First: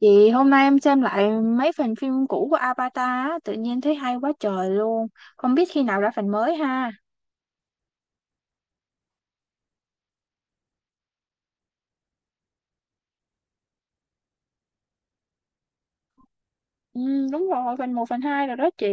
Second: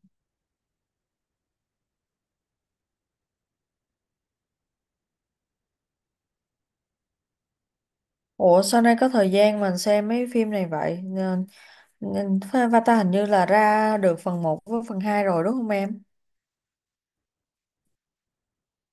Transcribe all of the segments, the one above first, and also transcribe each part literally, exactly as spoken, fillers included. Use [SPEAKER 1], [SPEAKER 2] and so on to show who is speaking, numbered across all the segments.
[SPEAKER 1] Chị hôm nay em xem lại mấy phần phim cũ của Avatar á, tự nhiên thấy hay quá trời luôn. Không biết khi nào ra phần mới ha.
[SPEAKER 2] Ủa sao nay có thời gian mình xem mấy phim này vậy? Nên- nên Avatar hình như là ra được phần một với phần hai rồi đúng không em?
[SPEAKER 1] Ừ, đúng rồi, phần một phần hai rồi đó chị.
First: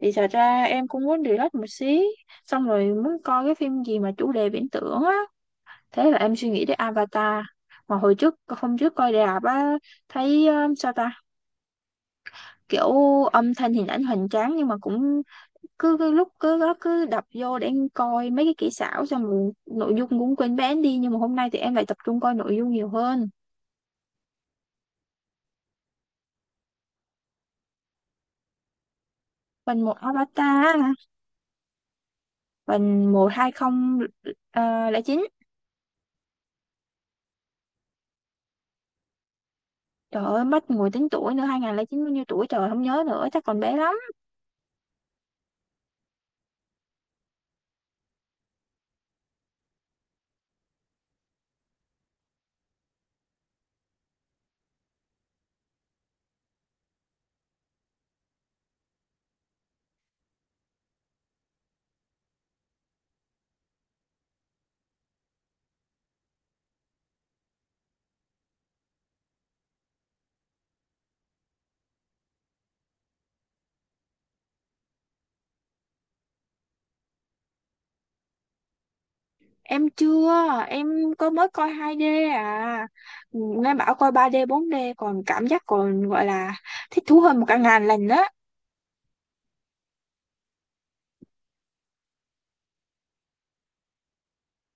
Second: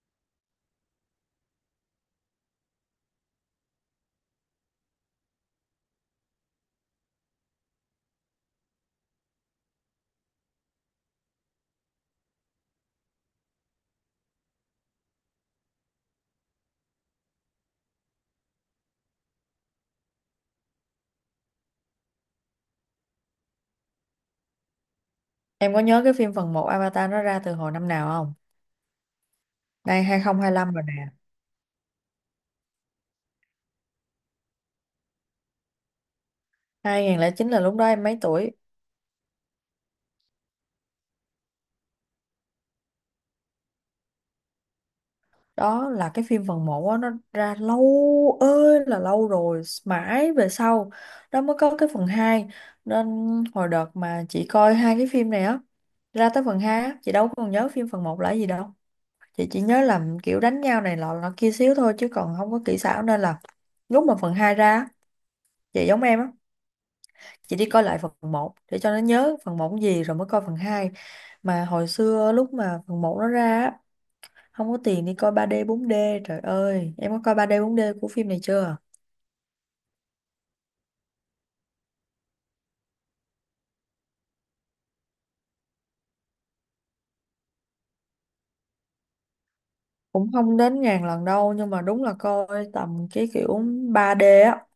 [SPEAKER 1] Thì thật ra em cũng muốn relax một xí, xong rồi muốn coi cái phim gì mà chủ đề viễn tưởng á. Thế là em suy nghĩ đến Avatar. Mà hồi trước, hôm trước coi rạp á, thấy ờ, sao ta, kiểu âm thanh hình ảnh hoành tráng, nhưng mà cũng cứ, cứ lúc cứ đó cứ đập vô để em coi mấy cái kỹ xảo, xong rồi nội dung cũng quên bén đi, nhưng mà hôm nay thì em lại tập trung coi nội dung nhiều hơn.
[SPEAKER 2] Em có nhớ cái phim phần một Avatar nó ra từ hồi năm nào không?
[SPEAKER 1] Phần một
[SPEAKER 2] Đây hai không hai lăm
[SPEAKER 1] Avatar,
[SPEAKER 2] rồi nè.
[SPEAKER 1] phần một hai không ờ, lẻ chín.
[SPEAKER 2] hai nghìn không trăm lẻ chín là lúc đó em mấy tuổi?
[SPEAKER 1] Trời ơi, mất ngồi tính tuổi nữa, hai nghìn không trăm lẻ chín bao nhiêu tuổi trời, không nhớ nữa, chắc còn bé lắm.
[SPEAKER 2] Đó là cái phim phần một á, nó ra lâu ơi là lâu rồi, mãi về sau đó mới có cái phần hai. Nên hồi đợt mà chị coi hai cái phim này á, ra tới phần hai á, chị đâu còn nhớ phim phần một là gì đâu. Chị chỉ nhớ là kiểu đánh nhau này lọ lọ kia xíu thôi chứ còn không có kỹ xảo, nên là lúc mà phần hai ra á, chị giống em á, chị đi coi lại phần một để cho nó nhớ phần một gì rồi mới coi phần hai. Mà hồi xưa lúc mà phần một nó ra á, không có tiền đi coi ba đê bốn đê. Trời ơi em có coi ba đê bốn đê của phim này chưa?
[SPEAKER 1] Em chưa, em có mới coi hai đê à. Nghe bảo coi ba đê bốn d còn cảm giác, còn gọi là thích thú hơn một cả ngàn lần đó.
[SPEAKER 2] Cũng không đến ngàn lần đâu, nhưng mà đúng là coi tầm cái kiểu ba đê á,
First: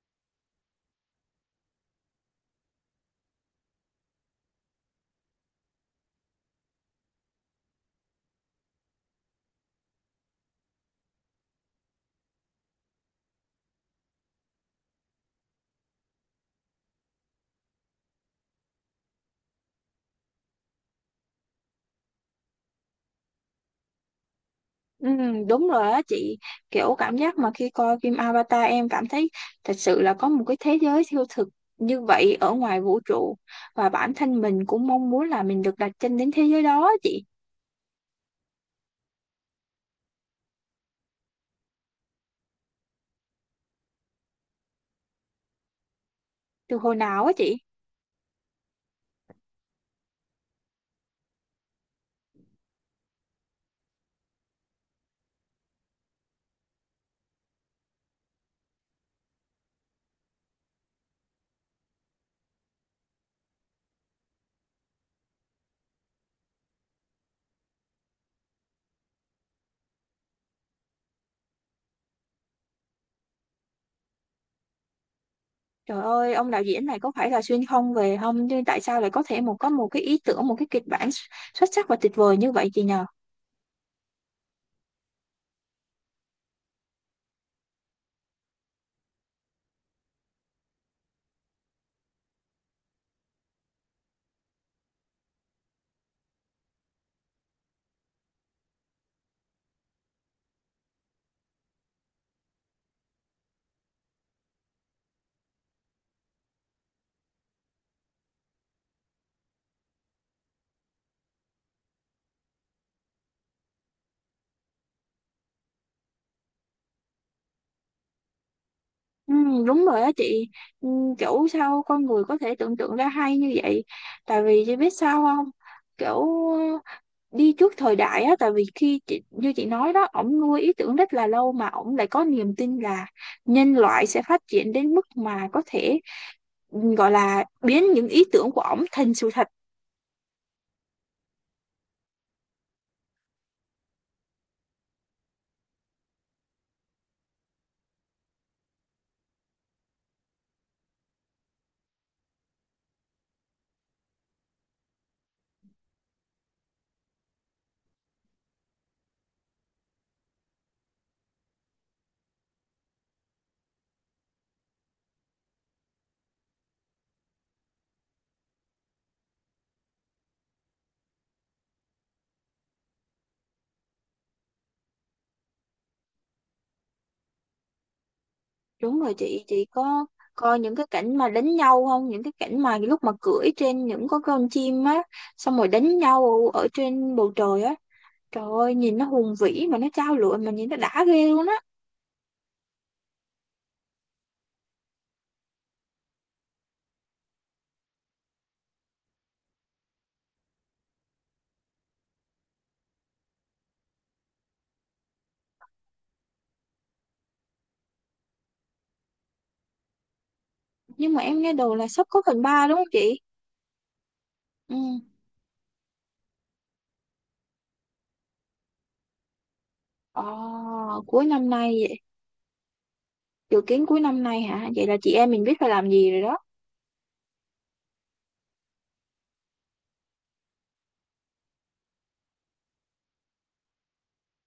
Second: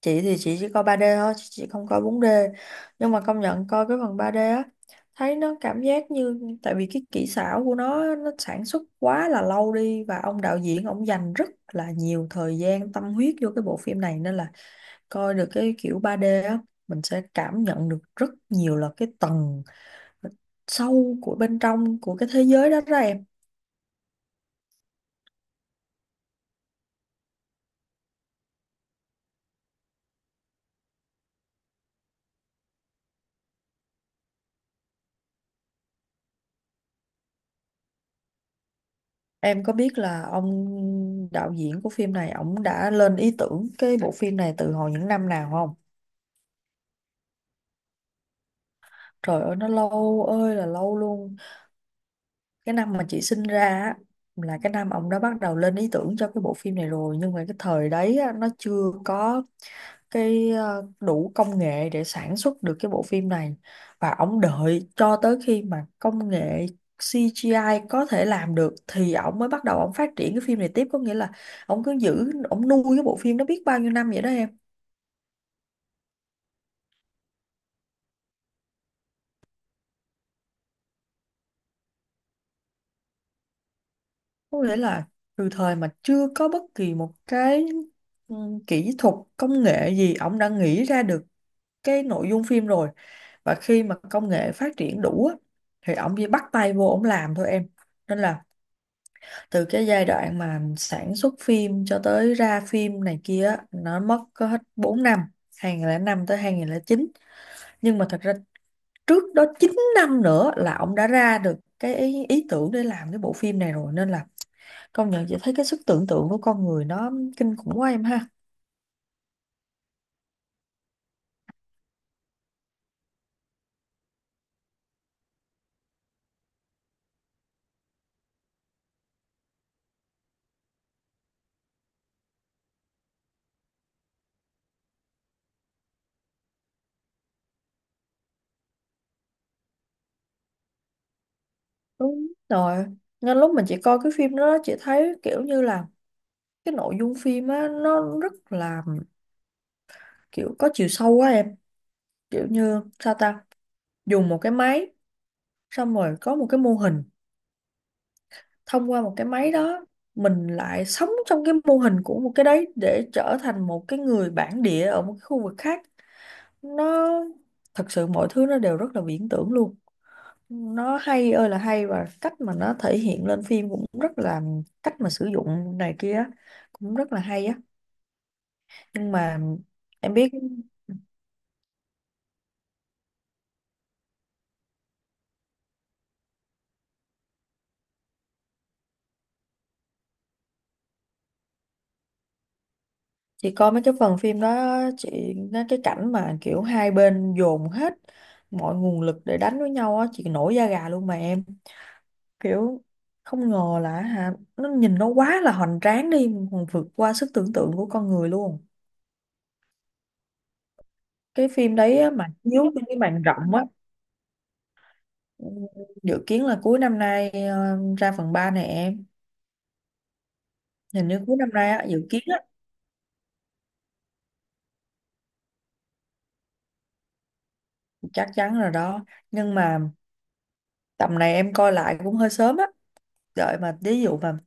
[SPEAKER 2] chị thì chị chỉ coi ba d thôi, chị chị không coi bốn d. Nhưng mà công nhận coi cái phần ba d á, thấy nó cảm giác như tại vì cái kỹ xảo của nó nó sản xuất quá là lâu đi và ông đạo diễn ông dành rất là nhiều thời gian tâm huyết vô cái bộ phim này, nên là coi được cái kiểu ba d á, mình sẽ cảm nhận được rất nhiều là cái tầng sâu của bên trong của cái thế giới đó đó em.
[SPEAKER 1] Ừ, đúng rồi á chị, kiểu cảm giác mà khi coi phim Avatar, em cảm thấy thật sự là có một cái thế giới siêu thực như vậy ở ngoài vũ trụ, và bản thân mình cũng mong muốn là mình được đặt chân đến thế giới đó á chị.
[SPEAKER 2] Em có biết là ông đạo diễn của phim này ông đã lên ý tưởng cái bộ phim này từ hồi những năm nào không?
[SPEAKER 1] Từ hồi nào á chị?
[SPEAKER 2] Trời ơi nó lâu ơi là lâu luôn. Cái năm mà chị sinh ra á, là cái năm ông đã bắt đầu lên ý tưởng cho cái bộ phim này rồi. Nhưng mà cái thời đấy á, nó chưa có cái ờ, đủ công nghệ để sản xuất được cái bộ phim này. Và ông đợi cho tới khi mà công nghệ xê giê i có thể làm được, thì ông mới bắt đầu ông phát triển cái phim này tiếp. Có nghĩa là ông cứ giữ, ông nuôi cái bộ phim nó biết bao nhiêu năm vậy đó em.
[SPEAKER 1] Trời ơi, ông đạo diễn này có phải là xuyên không về không, nhưng tại sao lại có thể một có một cái ý tưởng, một cái kịch bản xuất xuất sắc và tuyệt vời như vậy chị nhờ?
[SPEAKER 2] Có nghĩa là từ thời mà chưa có bất kỳ một cái ừ, kỹ thuật công nghệ gì ông đã nghĩ ra được cái nội dung phim rồi, và khi mà công nghệ phát triển đủ á, thì ông chỉ bắt tay vô ông làm thôi em. Nên là từ cái giai đoạn mà sản xuất phim cho tới ra phim này kia á, nó mất có hết bốn năm, hai không không năm tới hai không không chín. Nhưng mà thật ra trước đó chín năm nữa là ông đã ra được cái ý, ý tưởng để làm cái bộ phim này rồi, nên là công nhận chị thấy cái sức tưởng tượng của con người nó kinh khủng quá em ha.
[SPEAKER 1] Ừ, đúng rồi á chị, ừ, kiểu sao con người có thể tưởng tượng ra hay như vậy. Tại vì chị biết sao không? Kiểu đi trước thời đại á, tại vì khi chị, như chị nói đó, ổng nuôi ý tưởng rất là lâu mà ổng lại có niềm tin là nhân loại sẽ phát triển đến mức mà có thể, ừ, gọi là biến những ý tưởng của ổng thành sự thật.
[SPEAKER 2] Đúng rồi, nên lúc mình chỉ coi cái phim đó, chị thấy kiểu như là cái nội dung phim á nó rất là kiểu có chiều sâu quá em. Kiểu như sao ta, dùng một cái máy, xong rồi có một cái mô hình, thông qua một cái máy đó mình lại sống trong cái mô hình của một cái đấy để trở thành một cái người bản địa ở một cái khu vực khác. Nó thật sự mọi thứ nó đều rất là viễn tưởng luôn, nó hay ơi là hay, và cách mà nó thể hiện lên phim cũng rất là cách mà sử dụng này kia á, cũng rất là hay á.
[SPEAKER 1] Đúng
[SPEAKER 2] Nhưng
[SPEAKER 1] rồi
[SPEAKER 2] mà
[SPEAKER 1] chị chị có
[SPEAKER 2] em biết,
[SPEAKER 1] coi những cái cảnh mà đánh nhau không, những cái cảnh mà lúc mà cưỡi trên những con con chim á, xong rồi đánh nhau ở trên bầu trời á, trời ơi nhìn nó hùng vĩ mà nó trao lụa, mà nhìn nó đã ghê luôn á.
[SPEAKER 2] chị coi mấy cái phần phim đó chị, nó cái cảnh mà kiểu hai bên dồn hết mọi nguồn lực để đánh với nhau á, chị nổi da gà luôn mà em, kiểu không ngờ là hả, nó nhìn nó quá là hoành tráng đi, còn vượt qua sức tưởng tượng của con người luôn.
[SPEAKER 1] Nhưng mà em
[SPEAKER 2] Cái
[SPEAKER 1] nghe
[SPEAKER 2] phim
[SPEAKER 1] đồn là
[SPEAKER 2] đấy
[SPEAKER 1] sắp
[SPEAKER 2] á,
[SPEAKER 1] có
[SPEAKER 2] mà
[SPEAKER 1] phần
[SPEAKER 2] chiếu
[SPEAKER 1] ba đúng
[SPEAKER 2] trên
[SPEAKER 1] không
[SPEAKER 2] cái
[SPEAKER 1] chị?
[SPEAKER 2] màn rộng á.
[SPEAKER 1] Ừ.
[SPEAKER 2] Ừ, dự kiến là cuối năm nay ờ, ra phần ba này em.
[SPEAKER 1] Ồ.
[SPEAKER 2] Hình như
[SPEAKER 1] Cuối
[SPEAKER 2] cuối năm
[SPEAKER 1] năm
[SPEAKER 2] nay
[SPEAKER 1] nay
[SPEAKER 2] á,
[SPEAKER 1] vậy.
[SPEAKER 2] dự kiến á.
[SPEAKER 1] Dự kiến cuối năm nay hả? Vậy là chị em mình biết phải làm gì rồi đó.
[SPEAKER 2] Chắc chắn rồi đó. Nhưng mà tầm này em coi lại cũng hơi sớm á, đợi mà ví dụ mà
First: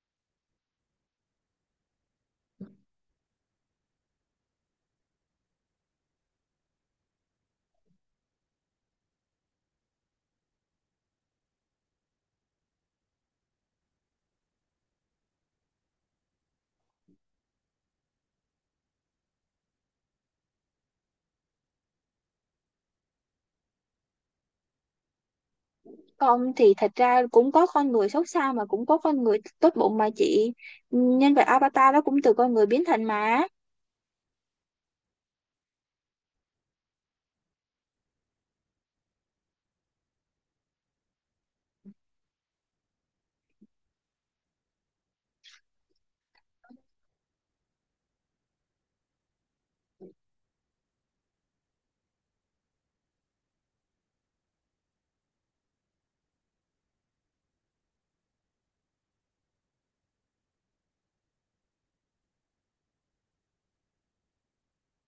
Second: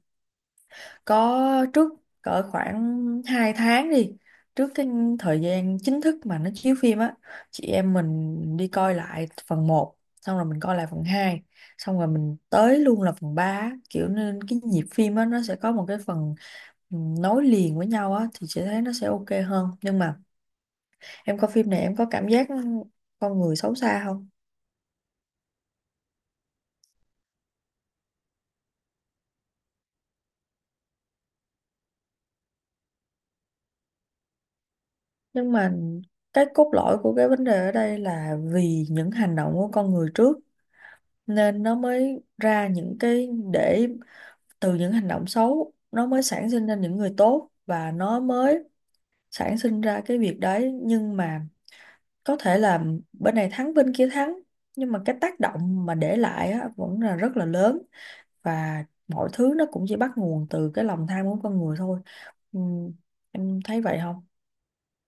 [SPEAKER 2] có trước cỡ khoảng hai tháng đi, trước cái thời gian chính thức mà nó chiếu phim á, chị em mình đi coi lại phần một, xong rồi mình coi lại phần hai, xong rồi mình tới luôn là phần ba á. Kiểu nên cái nhịp phim á nó sẽ có một cái phần ừ, nối liền với nhau á, thì chị thấy nó sẽ ok hơn. Nhưng mà em coi phim này em có cảm giác con người xấu xa không?
[SPEAKER 1] Không, thì thật ra cũng có con người xấu xa mà cũng có con người tốt bụng mà chị. Nhân vật Avatar đó cũng từ con người biến thành mà.
[SPEAKER 2] Nhưng mà cái cốt lõi của cái vấn đề ở đây là vì những hành động của con người trước, nên nó mới ra những cái để từ những hành động xấu nó mới sản sinh ra những người tốt, và nó mới sản sinh ra cái việc đấy. Nhưng mà có thể là bên này thắng bên kia thắng, nhưng mà cái tác động mà để lại á, vẫn là rất là lớn, và mọi thứ nó cũng chỉ bắt nguồn từ cái lòng tham của con người thôi. Ừm, em thấy vậy không?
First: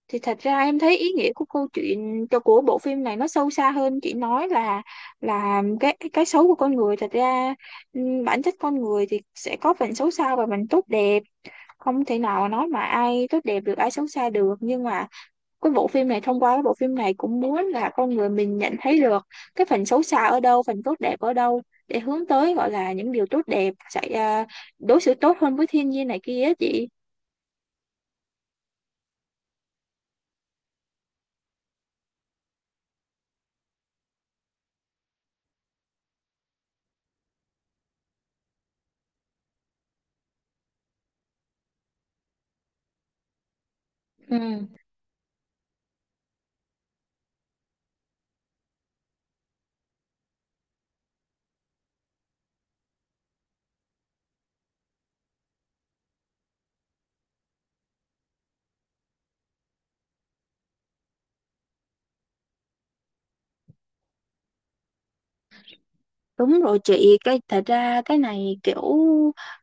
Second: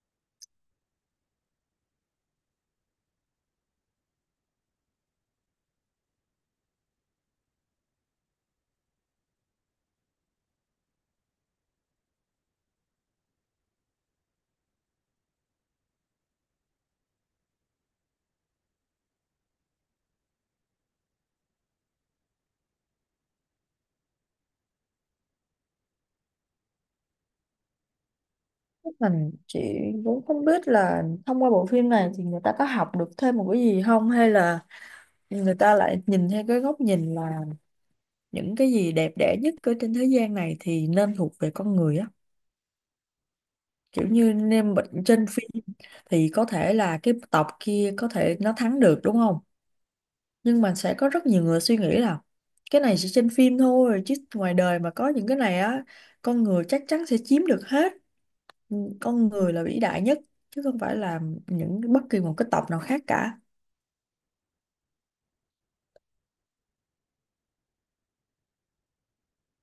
[SPEAKER 1] Thì thật ra em thấy ý nghĩa của câu chuyện, cho của bộ phim này nó sâu xa hơn. Chị nói là là cái cái xấu của con người, thật ra, ừm, bản chất con người thì sẽ có phần xấu xa và phần tốt đẹp. Không thể nào nói mà ai tốt đẹp được, ai xấu xa được, nhưng mà cái bộ phim này, thông qua cái bộ phim này cũng muốn là con người mình nhận thấy được cái phần xấu xa ở đâu, phần tốt đẹp ở đâu, để hướng tới gọi là những điều tốt đẹp, sẽ à, đối xử tốt hơn với thiên nhiên này kia á chị.
[SPEAKER 2] Mình chị cũng không biết là thông qua bộ phim này thì người ta có học được thêm một cái gì không, hay là người ta lại nhìn theo cái góc nhìn là những cái gì đẹp đẽ nhất ở trên thế gian này thì nên thuộc về con người á, kiểu như
[SPEAKER 1] Ừ.
[SPEAKER 2] nên bệnh trên phim thì có thể là cái tộc kia có thể nó thắng được đúng không, nhưng mà sẽ có rất nhiều người suy nghĩ là cái này chỉ trên phim thôi, chứ ngoài đời mà có những cái này á, con người chắc chắn sẽ chiếm được hết. Ừ, con người là vĩ đại nhất, chứ không phải là những bất kỳ một cái tộc nào khác cả.
[SPEAKER 1] Đúng rồi chị, cái thật ra cái này kiểu,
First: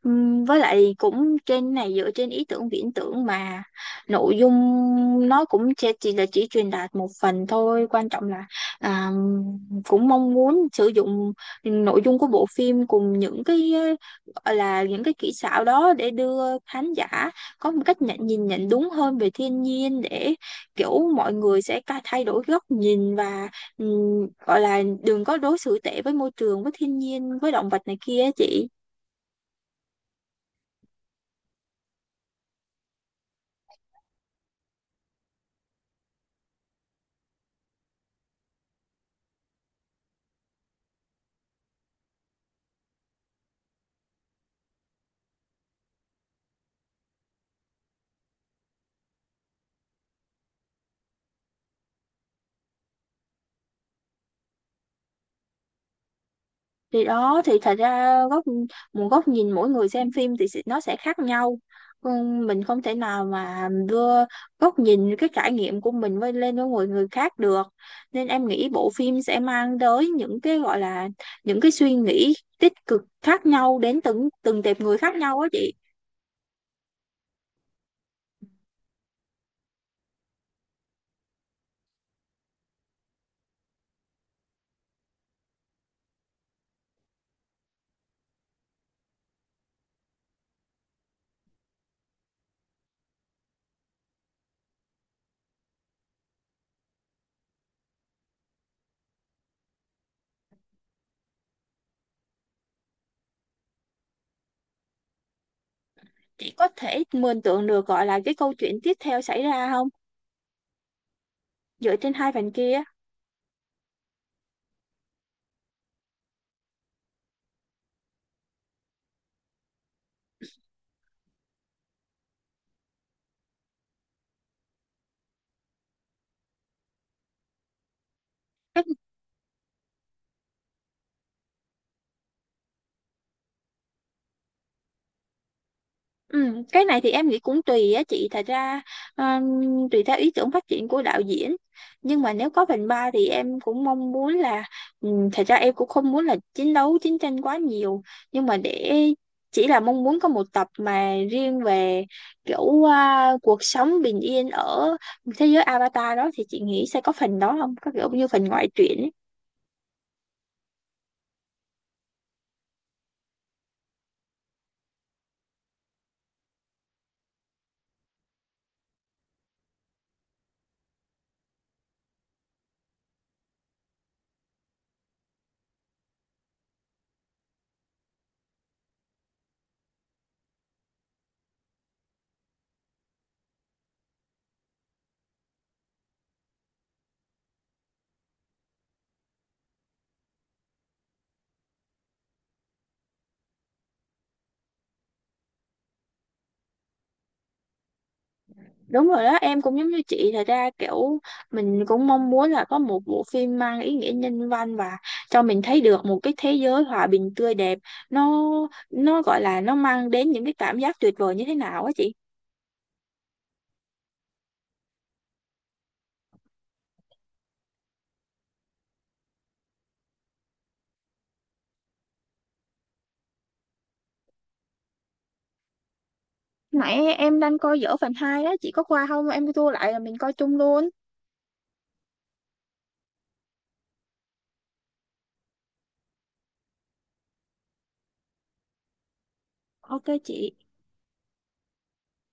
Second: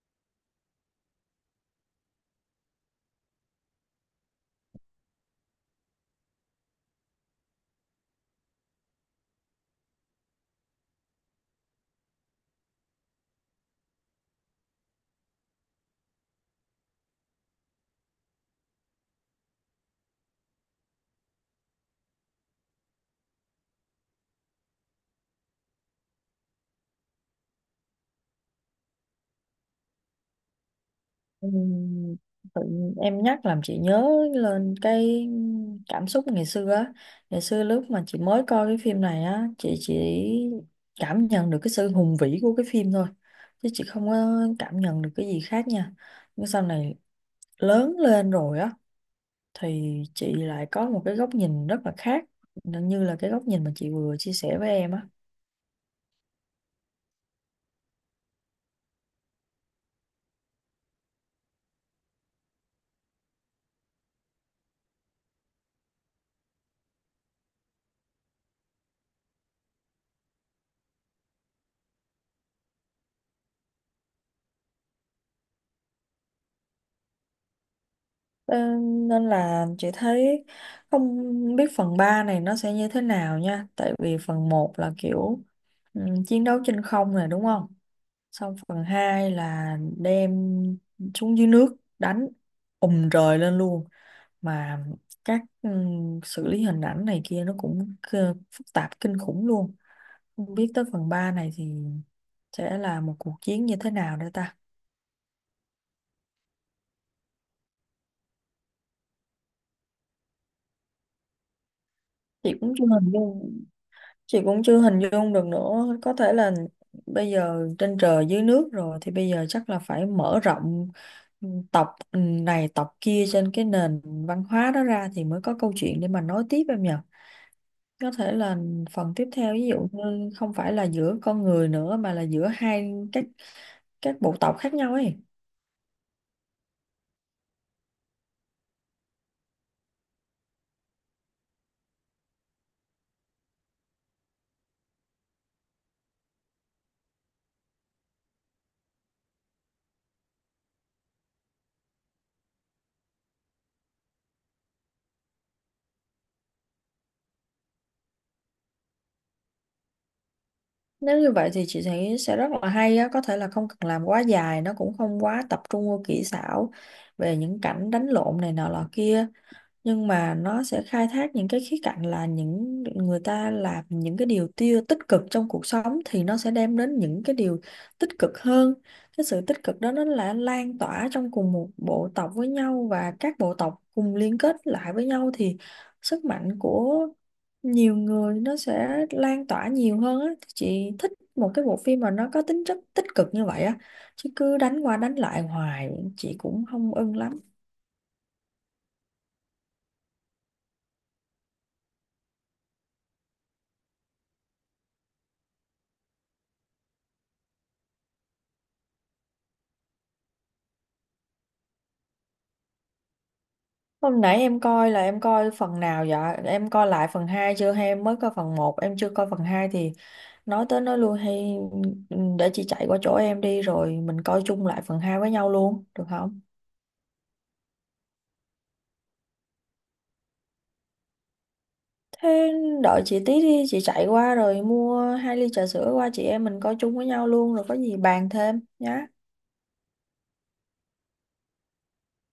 [SPEAKER 1] ừm, với lại cũng trên này dựa trên ý tưởng viễn tưởng mà, nội dung nó cũng chỉ, chỉ là chỉ truyền đạt một phần thôi, quan trọng là à, cũng mong muốn sử dụng nội dung của bộ phim cùng những cái ờ, gọi là những cái kỹ xảo đó để đưa khán giả có một cách nhận nhìn nhận đúng hơn về thiên nhiên, để kiểu mọi người sẽ ca- thay đổi góc nhìn và, ừ, gọi là đừng có đối xử tệ với môi trường, với thiên nhiên, với động vật này kia á chị.
[SPEAKER 2] Ừm, tự nhiên em nhắc làm chị nhớ lên cái cảm xúc ngày xưa á. Ngày xưa lúc mà chị mới coi cái phim này á, chị chỉ cảm nhận được cái sự hùng vĩ của cái phim thôi, chứ chị không có cảm nhận được cái gì khác nha. Nhưng sau này lớn lên rồi á, thì chị lại có một cái góc nhìn rất là khác, như là cái góc nhìn mà chị vừa chia sẻ với em á.
[SPEAKER 1] Thì đó, thì thật ra góc một góc nhìn mỗi người xem phim thì sẽ- nó sẽ khác nhau. Ừ, mình không thể nào mà đưa góc nhìn, cái trải nghiệm của mình với lên với người người khác được, nên em nghĩ bộ phim sẽ mang tới những cái gọi là những cái suy nghĩ tích cực khác nhau đến từng từng tệp người khác nhau á chị.
[SPEAKER 2] Ờ, nên là chị thấy không biết phần ba này nó sẽ như thế nào nha, tại vì phần một là kiểu, ừ, chiến đấu trên không nè đúng không? Xong phần hai là đem xuống dưới nước đánh, ùm rời lên luôn, mà các ừ, xử lý hình ảnh này kia nó cũng cơ- phức tạp kinh khủng luôn. Không biết tới phần ba này thì sẽ là một cuộc chiến như thế nào nữa ta.
[SPEAKER 1] Chị có thể mường tượng được gọi là cái câu chuyện tiếp theo xảy ra không, dựa trên hai phần
[SPEAKER 2] Chị cũng
[SPEAKER 1] kia?
[SPEAKER 2] chưa hình dung chị cũng chưa hình dung được nữa, có thể là bây giờ trên trời dưới nước rồi thì bây giờ chắc là phải mở rộng tộc ừ, này tộc kia trên cái nền văn hóa đó ra thì mới có câu chuyện để mà nói tiếp em nhỉ. Có thể là phần tiếp theo ví dụ như không phải là giữa con người nữa mà là giữa hai các các bộ tộc khác nhau ấy.
[SPEAKER 1] Ừ, cái này thì em nghĩ cũng tùy á chị, thật ra, um, tùy theo ý tưởng phát triển của đạo diễn, nhưng mà nếu có phần ba thì em cũng mong muốn là, um, thật ra em cũng không muốn là chiến đấu chiến tranh quá nhiều, nhưng mà để chỉ là mong muốn có một tập mà riêng về kiểu, uh, cuộc sống bình yên ở thế giới Avatar đó, thì chị nghĩ sẽ có phần đó, không có kiểu như phần ngoại truyện ấy.
[SPEAKER 2] Nếu như vậy thì chị thấy sẽ rất là hay á, có thể là không cần làm quá dài, nó cũng không quá tập trung vô kỹ xảo về những cảnh đánh lộn này nọ lọ kia, nhưng mà nó sẽ khai thác những cái khía cạnh là những người ta làm những cái điều tiêu tích cực trong cuộc sống, thì nó sẽ đem đến những cái điều tích cực hơn. Cái sự tích cực đó nó là lan tỏa trong cùng một bộ tộc với nhau và các bộ tộc cùng liên kết lại với nhau, thì sức mạnh của nhiều người nó sẽ lan tỏa nhiều hơn á. Chị thích một cái bộ phim mà nó có tính chất tích cực như vậy á, chứ cứ đánh qua đánh lại hoài chị cũng không ưng lắm.
[SPEAKER 1] Đúng rồi đó, em cũng giống như chị, thật ra kiểu mình cũng mong muốn là có một bộ phim mang ý nghĩa nhân văn và cho mình thấy được một cái thế giới hòa bình tươi đẹp. Nó nó gọi là nó mang đến những cái cảm giác tuyệt vời như thế nào á chị.
[SPEAKER 2] Hôm nãy em coi là em coi phần nào vậy? Em coi lại phần hai chưa hay em mới coi phần một em chưa coi phần hai thì nói tới nói lui hay, ừ, để chị chạy qua chỗ em đi rồi mình coi chung lại phần hai với nhau luôn, được không?
[SPEAKER 1] Nãy em đang coi dở phần hai đó, chị có qua không? Em tua lại là mình coi chung luôn.
[SPEAKER 2] Thế đợi chị tí đi, chị chạy qua rồi mua hai ly trà sữa qua chị em mình coi chung với nhau luôn rồi có gì bàn thêm nhá.
[SPEAKER 1] Ok chị.